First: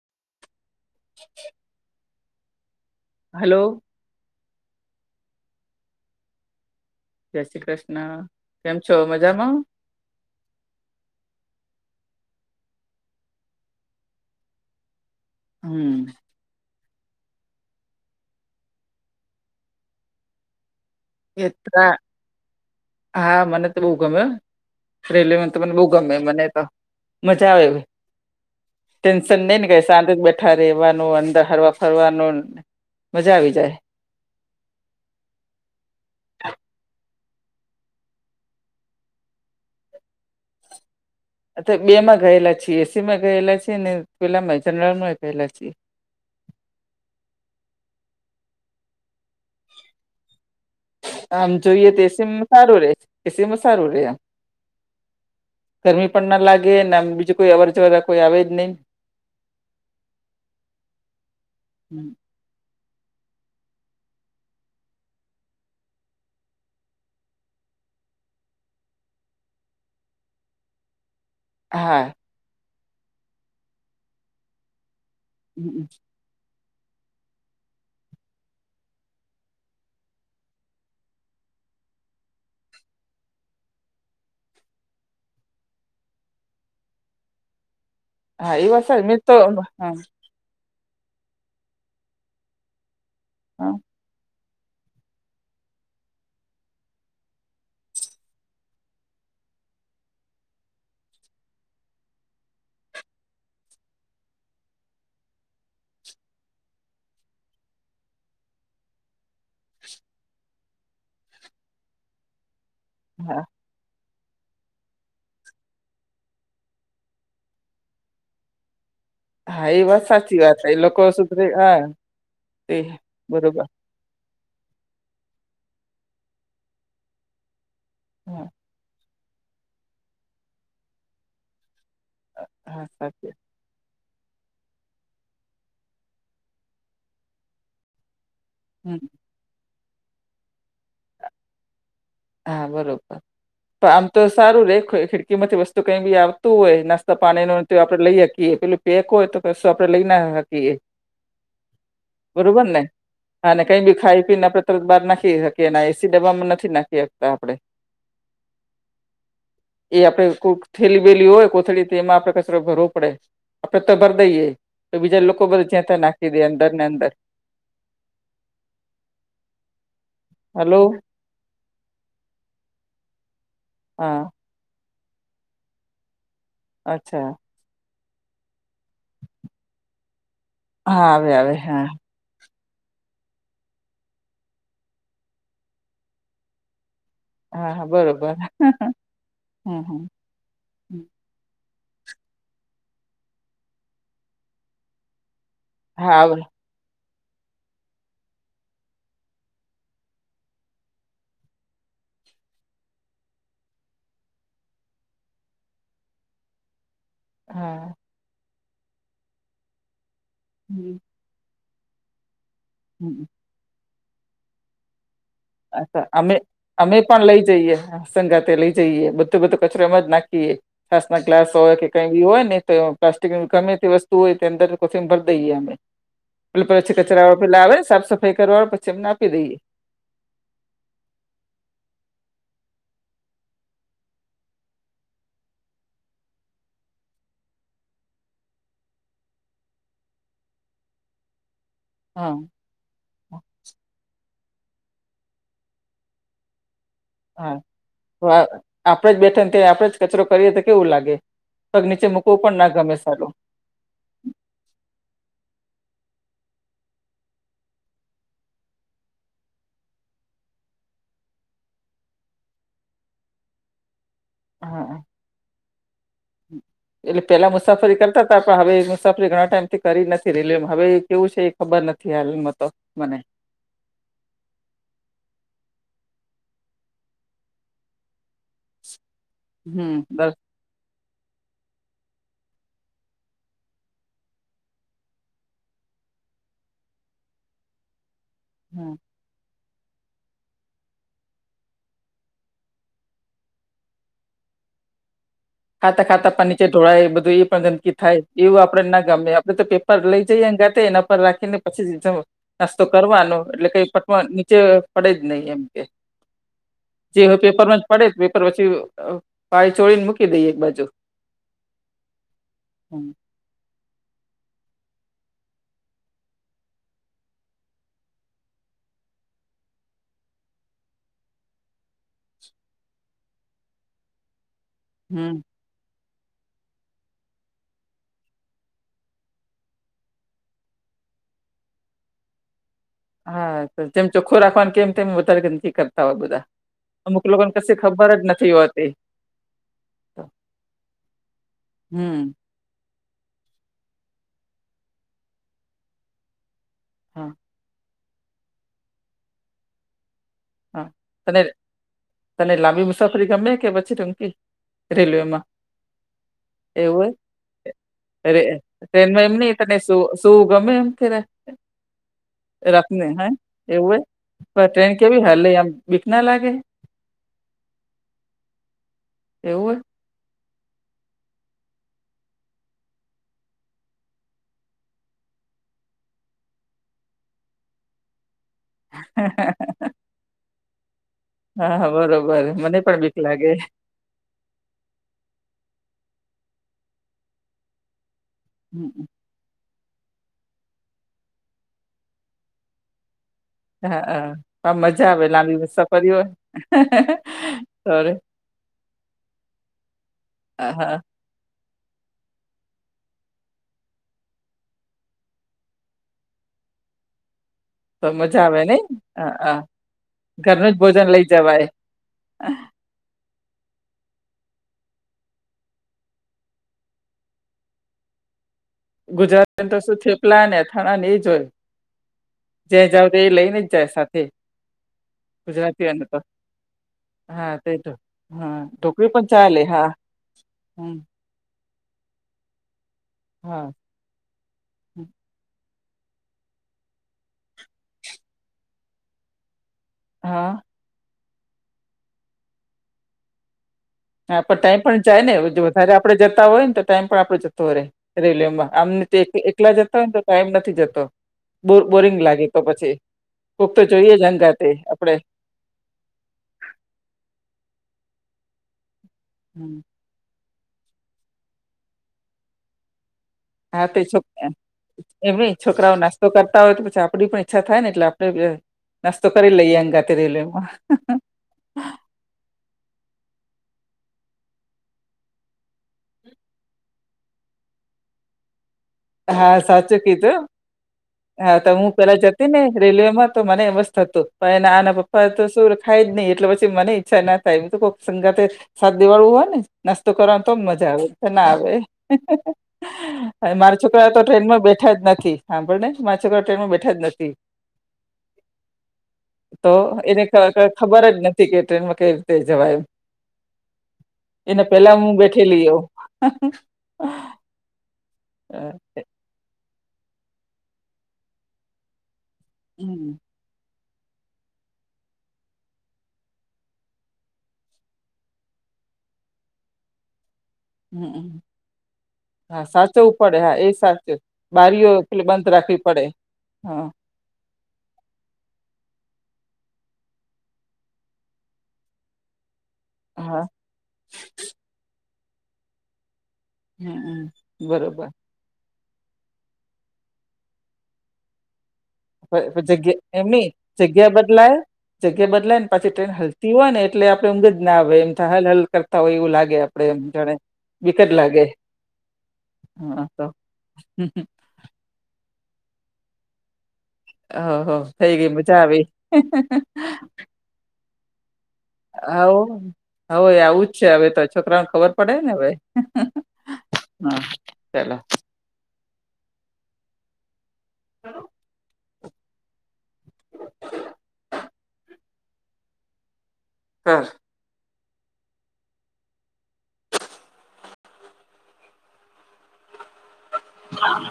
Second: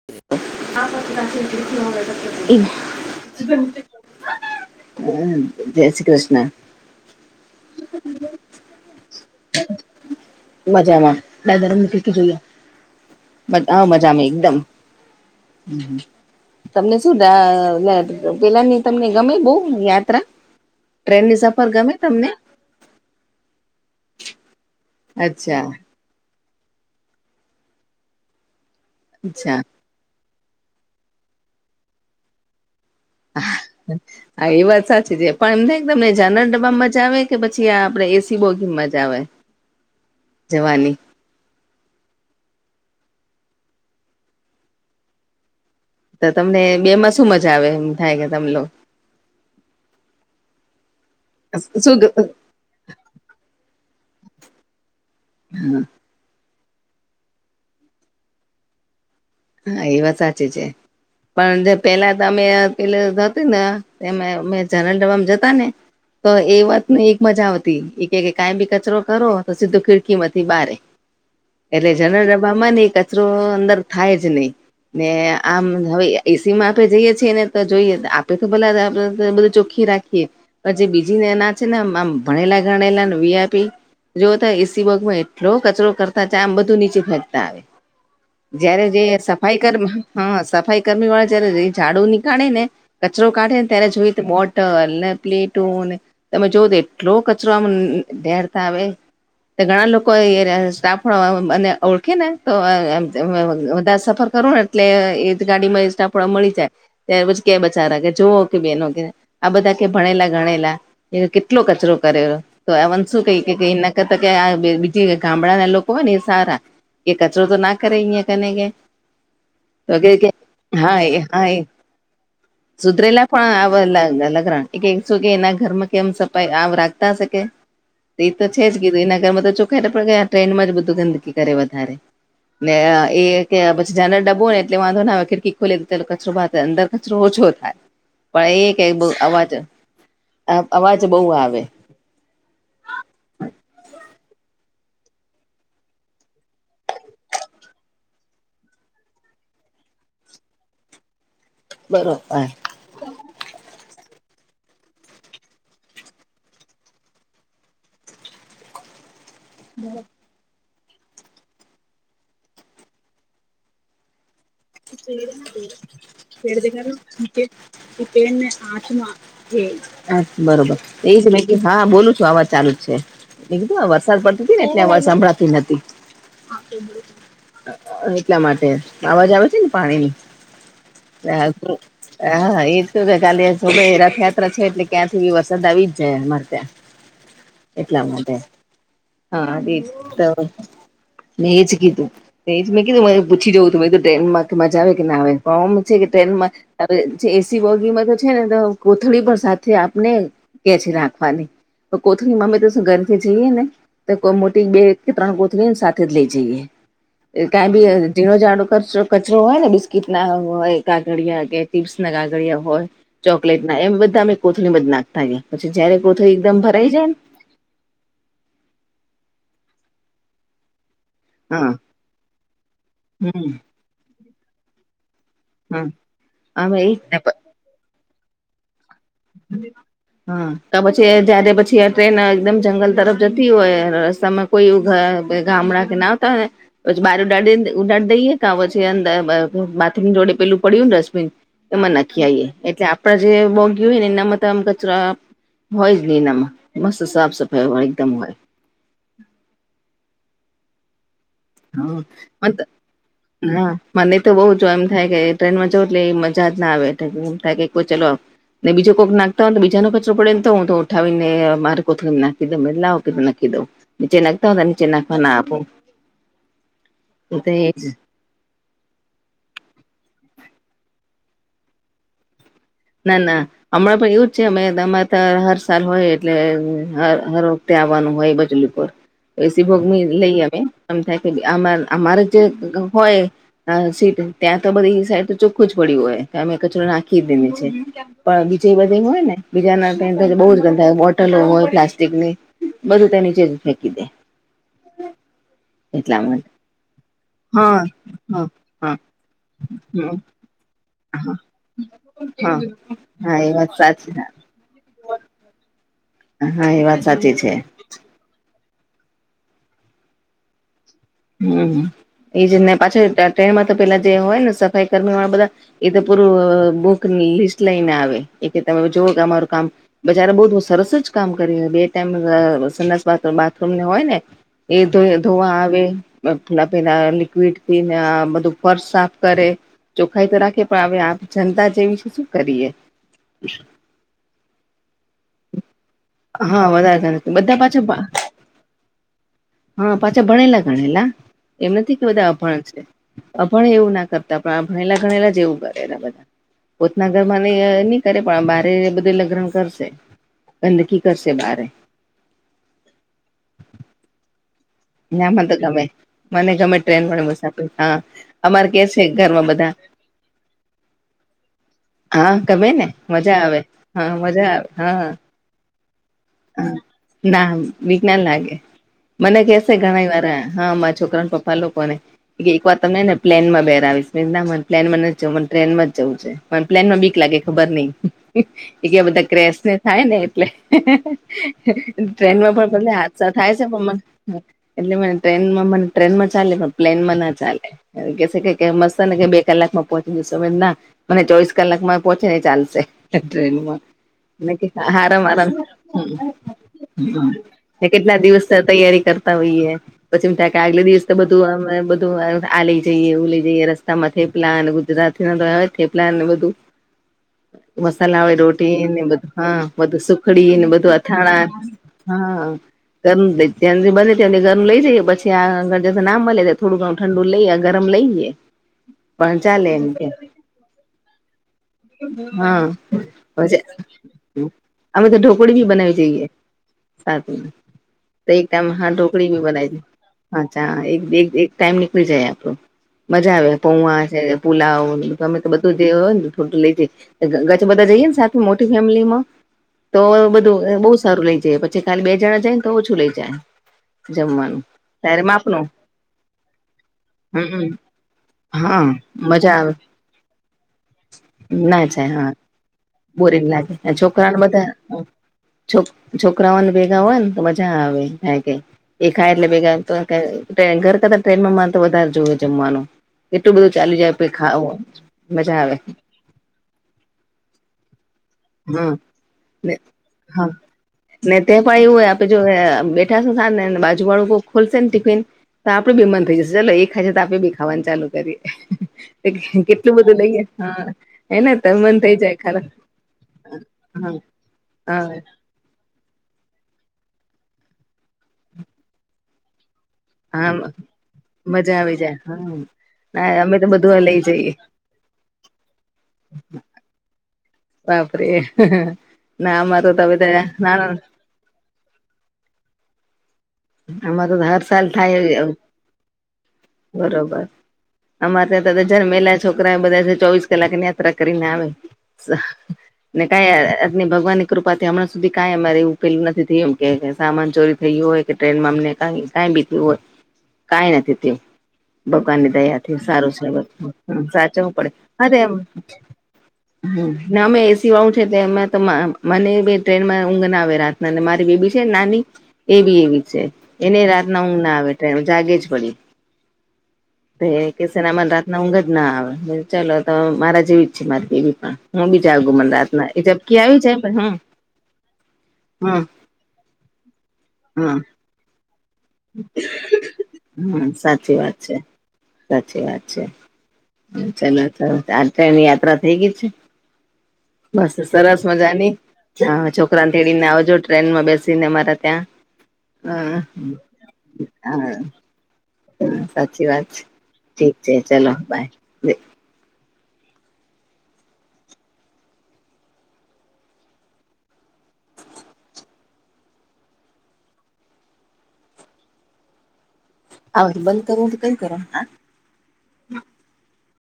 આ [inaudible] હ હલો જય શ્રી કૃષ્ણ. જય શ્રી કૃષ્ણ કેમ છો મજામાં મજામાં હા મજામાં એકદમ હમ તમને શું પેલા ની તમને ગમે બહુ યાત્રા ટ્રેનની એ સફર ગમે તમને હા મને તો બહુ ગમે રેલ્વેમાં તો અચ્છા મને બહુ ગમે મને તો મજા આવે ટેન્શન નઈ અચ્છા ને કાઈ શાંતિથી બેઠા રહેવાનું અંદર હરવા ફરવાનું ન હા એ વાત સાચી છે પણ એમ થાય કે તમને જનરલ ડબ્બામાં મજા આવે કે પછી આ આપડે એસી બોગીમાં મજા આવે જવાની અત્યારે બે માં ગયેલા છીએ એસી માં ગયેલા છે ને પેલામાં જનરલ માં ગયેલા છીએ તો તમને બે માં શું મજા આવે એમ થાય કે તમ લો આમ જોઈએ શું તો એસીમાં સારું રે એસીમાં સારું રહે એમ ગરમી પણ ના લાગે ને આમ બીજું કોઈ અવર જવર કોઈ આવે જ નહી હા એ વાત સાચી છે પણ જે પહેલા અમે પે હતું ને અમે જનતલ ડબ્બા જતા ને તો એ વાતને એક મજા આવતી એ કે કાયમી કચરો કરો તો સીધું ખીડકીમાંથી બારે એટલે હા જનરલ ડબ્બામાં ને કચરો અંદર થાય જ નહી ને આમ હવે એસી માં આપે જઈએ છીએ ને તો જોઈએ આપે તો ભલા બધું ચોખ્ખી રાખીએ પછી બીજીને એના છે ને આમ ભણેલા ગણેલાને વીઆઇપી જો તો એસી બોગીમાં એટલો કચરો કરતા જાય આમ બધું નીચે ફેંકતા આવે હા એ જયારે વાત જે સફાઈ કર્મ હા સફાઈ કર્મી વાળા જયારે ઝાડુ નીકાળે ને કચરો કાઢે ને હા ત્યારે જોઈએ તો બોદ ટલ ને પ્લેટોને તમે જોવ તો એટલો કચરોમાં ઢેરતા આવે તો ઘણા લોકો સ્ટાફવાળા મને ઓળખે ને તો વધારે ફર ફર કરુને એટલે એ જ ગાડીમાં એ સ્ટાફવાળા મળી જાય ત્યાર પછી કે બચારા કે જુઓ કે બેનો કે આ બધા કે ભણેલા ગણેલા એ કેટલો કચરો કરેલો તો એ શું હા કઈ કે ક કે કરતા આ બીજી ગામડા ના લોકો હોય ને એ સારા એ કચરો તો ના કરે અહી કને કે હા એ તો વાત કે સાચી વાત એ લોકો સુધરે હા તે સુધરેલા બરોબર પણ આ લગરણ કીશું કે એના ઘરમાં કેમ સફાઈ આમ રાખતા શકે કે ઈ તો હા છે જ કીધું એના ઘરમાં તો એ કે ટ્રેનમાં જ બધું ગંદકી કરે વધારે ને હા એ સાચી વાત. કે જનરલ ડબો ને એટલે વાંધો ના આવે ખિરકી ખોલીયે તો કચરો બહાર અંદર કચરો ઓછો થાય પણ એ કે બ હમ અવાજ અવાજ બહુ આવે હા બરોબર આમ તો સારું રેખું ખિડકી માંથી વસ્તુ કઈ બી આવતું હોય નાસ્તા પાણી ન તો આપડે લઈ શકીએે પેલું પેક હોય તો કશું આપડે લઈ ના હકીએ બરોબર હા બરોબરને અને કંઈ બી ખાઈ પીને તરત બહાર નાખી શકીએ અને એસી ડબ્બામાં નથી નાખી શકતા આપણે એ આપડે કોઈ. થેલી બેેલી હોય કોથળી એમાં આપડે કચરો ભર પડે આપડે તો ભર દઈએ. તો બીજા લોકો બધા જ્યાંતા નાખી દે અંદર ને અંદર ને આમા બરોબર હલો એ જ ને કે હા બોલું છું આવાજ ચાલુ જ છે કીધું વરસાદ હા પડતી ને અવાજ સંભળાતી નથી. અચ્છા એટલા માટે અવાજ આવે છે ને પાણીની હા આવે આવે રાખુ હા હ હા એજ થ કે કાલે રથયાત્રા છે એટલે ક્યાંથી વરસાદ આવી જાય અમારે ત્યાં. એટલા માટે હા ર. મેં એજ કીધું એજ મેં કીધું મ પૂછી જવું તું ટ્રેનમાં મજા આવે કે ના આવે હા પણ. આવડે. પમાં. એસી વોગીમાં તો છે ને તો કોથળી પણ સાથે આપને કે છે રાખવાની. તો કોથળી મમ્મી તો ઘરથી જઈએ ને.. કોઈ મોટી બે કે ત્રણ ગોથળને સાથે જ લઈ જઈએ. કં હા બી બરોબર ઝીણો ઝાડો કરો કચરો હોય ને બિસ્કીટ ના હોય હમ કાાગડિયા કે ટીપ્સને ગાગળિયા હોય. હમ ચોકલેટ એમ બધા અમે કોથળી જ નાખતાયા. અચ્છા અમે અમે પણ લઈ જઈએ. સંગા લઈ જઈએ બધું બધું કચરોમાં જ નાખીએ. છાસ ના ગ્લાસ હા હોય કે કઈ બ હોય ને તો પ્લાસ્ટિકની હમ ગમે તે વસ્તુ હોય તે અંદર ભર દઈએમે હા પ અમે પછી એ કચરા પેલા આવે સાફ સફાઈ કરવા પછી એમ. હમ. હા તો પછી જય્યારે પછી ટ્રેન એકદમ જંગલ તરફ જતી. હોય રસ્તામાં કોઈ ઘર ગામડા કે નાતા પછી બાર ઉડ ઉડાડી દઈએ ક પછીર બાથરૂમ જોડે પેલું પડય્યું ને ડસ્ટબિન. એમાં નક્કી હા આવીઈએ. એટલે આપણે જે બ જોયું ને નમતમ કચરા હોય જ નહી એમાં. મસ્ સા. હા તો આપડે જ બેઠા ને ત્યા આપણેે જ કચરો કરીએ તો કેવું લાગે. તોગ નીચે મૂકવું પણ હ ના ગમે સારું હા મને તો બઉુ જો એમ થાય કે ટ્રેનમાં જવ એટલે મજા જ ના આવે. એમ થાય કે ચાલ ને બીજો કોક નાખતા હોય તો બીજો કચરો પડે ને તો હું તો ઉઠાવીને મારે કોને નાખી દઉં લાવ કે નાખી દઉં નીચે નાખતા હો નીચે હા નાખવા ના આપું. એટલે હું તો પેલા એ જ મુસાફરી કરતા. પણ હવે મુ સફરી ઘણા ટાઈમ થી કરી નથી રેલીમ હવે એ કેવું છે એ ખબર નથી. હાલમાં તો મને ના ના. હમણાં પણ એવું જ છે અમેરે હર સાલ હોય એટલે હર વખતે આવવાનું હોય બજલું. એસી હમ ભોગી દર લઈએ અમે એમ થાય કે અમારે જે હોય. હા સીટ ત્યાં તો બધી એ સાઈડ તો ચોખું જ પડ્યું હોય. અમે કચરો નાખી જ દઈને. પણ બીજું એ હમ બધા એ હોય ને. બીજાના થ બહુ ગંધ થાય. બોટલો હોય પ્લાસ્ટિક ની બધું તેની ચજ ફેંકી દે. ખાતા એટલા ખાતા પણ માટે નીચે ઢોળાય એ બધું એ પણ હા ગંદકી થાય હા એવું આપડે હા ના ગમે. આપડે તો પે લઈ જઈએ ગાતે એના પર રાખીને પછી હા નાસ્તો કરવાનો. હા એ એટલે વાત કઈ સાચી પટ ચ પડે જ નહી એમ કે હા એ વાત જે હ સાચી છે પેપર માં પડે જ પેપર પછી પાય ચોળને મૂકી દઈ એક બાજુ. હમ એજ ને પાછ ટ્રેનમાં તો પેલા જે હોય ને સફાઈ કર્મી વાળા બધા એ તો પૂરું બુક લિસ્ટ લઈને આવે. એ કે તમે જોઓ કે અમારું કામ બજારે બહ સરસ જ કામ કરી બે ટાઈમસ બાથરૂમને હોય ને. એતો એ હમ ધોવા આવે. પેલા પેલા લિક્વિડ થી ને આ બધું ફર્શ સાફ કરે. ચોખાઈ તો રાખે પણ હવે આપ જનતા જેવી છે શું કરીએ. હા જેમ ચોખ્ખું રાખવાનું કેમ તેમ વધારે કરતા હોય બધા. હા વધારે અમુક લોકોને બધા કશી પાછા ખબર જ નથી હોતી. હા તો પાછા ભણેલા ગણેલા એમ નથી કે બધા હમ અ ભણ છે. અ ભણ એવું ના કરતા પણ ભણેલા ભણેલા જ એવું કરેલા બધા. પોતના ઘર હા માં નહી કરે પણ બારે બધે લગ્ન કરશે. હા ગંદકી કરશે તને બારે. તને લાંબી મુસાફરી ગમે કે પછી ટૂંકી. ના મને રેલવેમાં તો ગમે મને ગમે એવું ટ્રેન હોય વાળી મુસાફરી હા અમારે કે છે ઘરમાં બધા. તો શું ગમે એમ કે. હા ગમે ને રખને હે મજા આવે એવું હે હા મજા પણ ટ્રેન કેવી હાલે આમ બીક ના લાગે. હ ના બીક ના લાગે મને એવું કેસે હોય ઘણા વાર. હા માર છોકરાના પપા લોકોને. કે એકવાર તમને ને પ્લેન માં બરાવીશ ના મને પ્લેનમાં નથી જવું મને ટ્રેનમાં જવું છે. મને પ્લેનમાં બીક લાગે ખબર નઈ એ કે બધા ક્રેશને થાય ને એટલે. હા હા, બરોબર ટ્રેનમાં પણ મને ભલે બીક હાદસા લાગે થાય છે પણ મને. એટલે મને ટ્રેનમાં મને ટ્રેનમાં ચાલે પણ પ્લેનમાં ના ચાલે એ કે. મસ્ત હમ, નુ કે મને કે બે કલાકમાં પોહચી જશો ના મને ચોવીસ કલાકમાં પહોંચે ને એ ચાલશે. ટ્રેન માં હા હા પણ હા મજા આરામ આવે આરામ. હમ [unintelligible] અરે કેટલા દિવસ થા તૈયારી કરતા હોઈએ પછી એમ થાય કે આગલા હા દિવસ. બધું અમે બધું આ લઈ જઈએ ઉ લઈ જઈએ રસ્તામાં થેપલા ને ગુજરાત. થેપલા ને બધું. તો મસાલા હોય મજા આવે રોટી નઈ ને બધું હા બધું સુખડી ને ઘરનું જ બધું. ભોજન લઈ જવાય હા. ઘર જ્યાં સુધી બને ત્યાં સુધી ઘરનું લઈ જઈએ પછી આગળ જતા ના મળે ત્યાં થોડું ઘ. ઠંડુ લઈએ ગરમ લઈએ. પણ ગુજરાત ને ચાલે તો એમ શું કે થેપલા ને અથાણા ને એજ હોય. હા જ્યાં જાવ તો એ લઈને જ જાય સાથે પછી અમે તો ઢોકળી ભી બનાવી ગુજરાતીઓને તો જઈએ. સાચું હા તે તો એક ટાઈમ હા પણ ઢોકળી બી ચાલે બનાય છે હા અચ્છા હમ એક. એક એક ટાઈમ નીકળી જાય આપડું મજા આવે હા પવા છે. પુલાવ તમે તો બધું જે હોય ને થોડું લઈ જઈ. એટલે હંગાથે જઈએ ને સાથે મોટી ફેમિલી માં તો. હા બધું બહુ સારું લઈ જાય પછી ખાલી બે જણા જાયને તો ઓછું લઈ જાય. હા પણ જમવાનું ટાઈમ પણ જાય ત્યારે ને માપનું વધારે આપડે જતા હોય ને તો ટાઈમ પણ આપડે જતો હમ રહે. રેલવેમાં હા આમને મજા આવે એકલા જતા હોય ને તો ટાઈમ નથી જતો બ ના જાય બોરિંગ હા લાગે તો પછી. બોરિંગ કોક તો જોઈએ જ હંગાતે આપડે. છો છોકરાઓને ભેગા હોય ને તો મજા આવે એમ થાય કે એ ખાય એટલે ભેગા હમ તો. ઘર કરતા ટ્રેનમાં મારે તો વધારે જોવે જમવાનું. એટલું બધું ચાલી જાય પે ખાવ. એમેંય છોકરાઓ નાસ્તો કરતા હોય તો પછી આપડી પણ ઈચ્છા થાય ને એટલે આપડે. હમ નાસ્તો કરી લઈએ હંગાથે હા રેલવેમાં. ને તે પણ એવું છે આપડે જો બેઠા હસુ બાજુ વાળુ ખોલશે ને ટિફિન. તો આપડે બી મન થઈ જશે ચાલો એ ખાય છે તો આપડે બી ખાવાનું ચાલુ કરીએ. હા કેટલું સાચું બધું કીધું લઈએ હા હેને હા તો ત હું મન થઇ પેલા જાય જતી ને ખરા રેલવે માં તો મને એમજ હા થતું. પ આના હા પપા તો સુર. થાય જ નઈ એટલે પછી મને ઈચ્છા ના થાય હું તો કોક સંગાતે સાથ દેવાવાળું હોય ને. નાસ્તો કરવાનો તો હા મજા આવે ના આવે મજા આવી જાય હા ના અમે તો મારે. બધું છોકરાઓ લઈ તો જઈએ ટ્રેનમાં બેઠા જ નથી સાંભળ ને મારા છોકરાઓ ટ્રેન માં બેઠા જ નથી. બાપરે ના અમારે તો બધા ના. ટિકિટ ટ્રેનમાં કઈ રીતે જવાયમ અમાર તો એને હર સાલ પેલા હું થાય એવું બેઠેલી હોવ. બરોબર અમારે ત્યાં જમેલા છોકરા બધા ચોવીસ કલાક ની યાત્રા કરીને આવે. હમ ને કાય અને ભગવાન. કૃપાથી હમણાં સુધી કઈ અમારે એવું ફેલું નથી થય એમ કે સામાન ચોરી થય હોય ટ્રેનમાં અમને ક કઈ બીું હોય કઈ નથી તું હમ ભગવાનની હા દયા થી સાચવવું સારું પડે છે હા એ સાચું સાચવું બારીઓ પડે પેલી અરે બંધ એમ રાખવી પડે હા હમ નામે સિવાું છે એમાં તો મને ટ્રેનમાં ઊઘ ના આવે રાતનાને મારી બેબી છે ને નાની એવી એવી હા છે એને રાતના ઊંઘ ના આવે ટ જાગે જ પડી હમ બે કે બરોબર સને મન રાત ઊંઘ જ ના આવે ચાલો તો મારા જેવી જ છે મારી એવી પણ હું બી જાગુ મને જગ્યા રાતના એ એમની ઝબકી આવી જાય જગ્યા પણ બદલાય જગ્યા બદલાય ને પાછી હમ ટ્રેન હલતી હોય ને એટલે આપડ ઊંઘ જ ના આવે હમ એમ હલ હલ કર હોય એવું લાગે આપડે એમ જાણે હમ હમ વિક જ સાચી લાગે વાત છે સાચી હા વાત છે તો ચલો તો આ ટ્રેનની યાત્રા થઈ ગય છે હો બસ થઈ ગઈ સરસ મજા આવી મજાની હા છોકરાને થડીને આવજો ટ્રેનમાં બેસી ને મારા ત્યાં હ હ હ હ પડે ને હવે સાચી વાત હા છે ઠીક ચાલો છે ચાલ ચલો બાય હ હા આ બંધ કરો તો કઈ કરો ના હ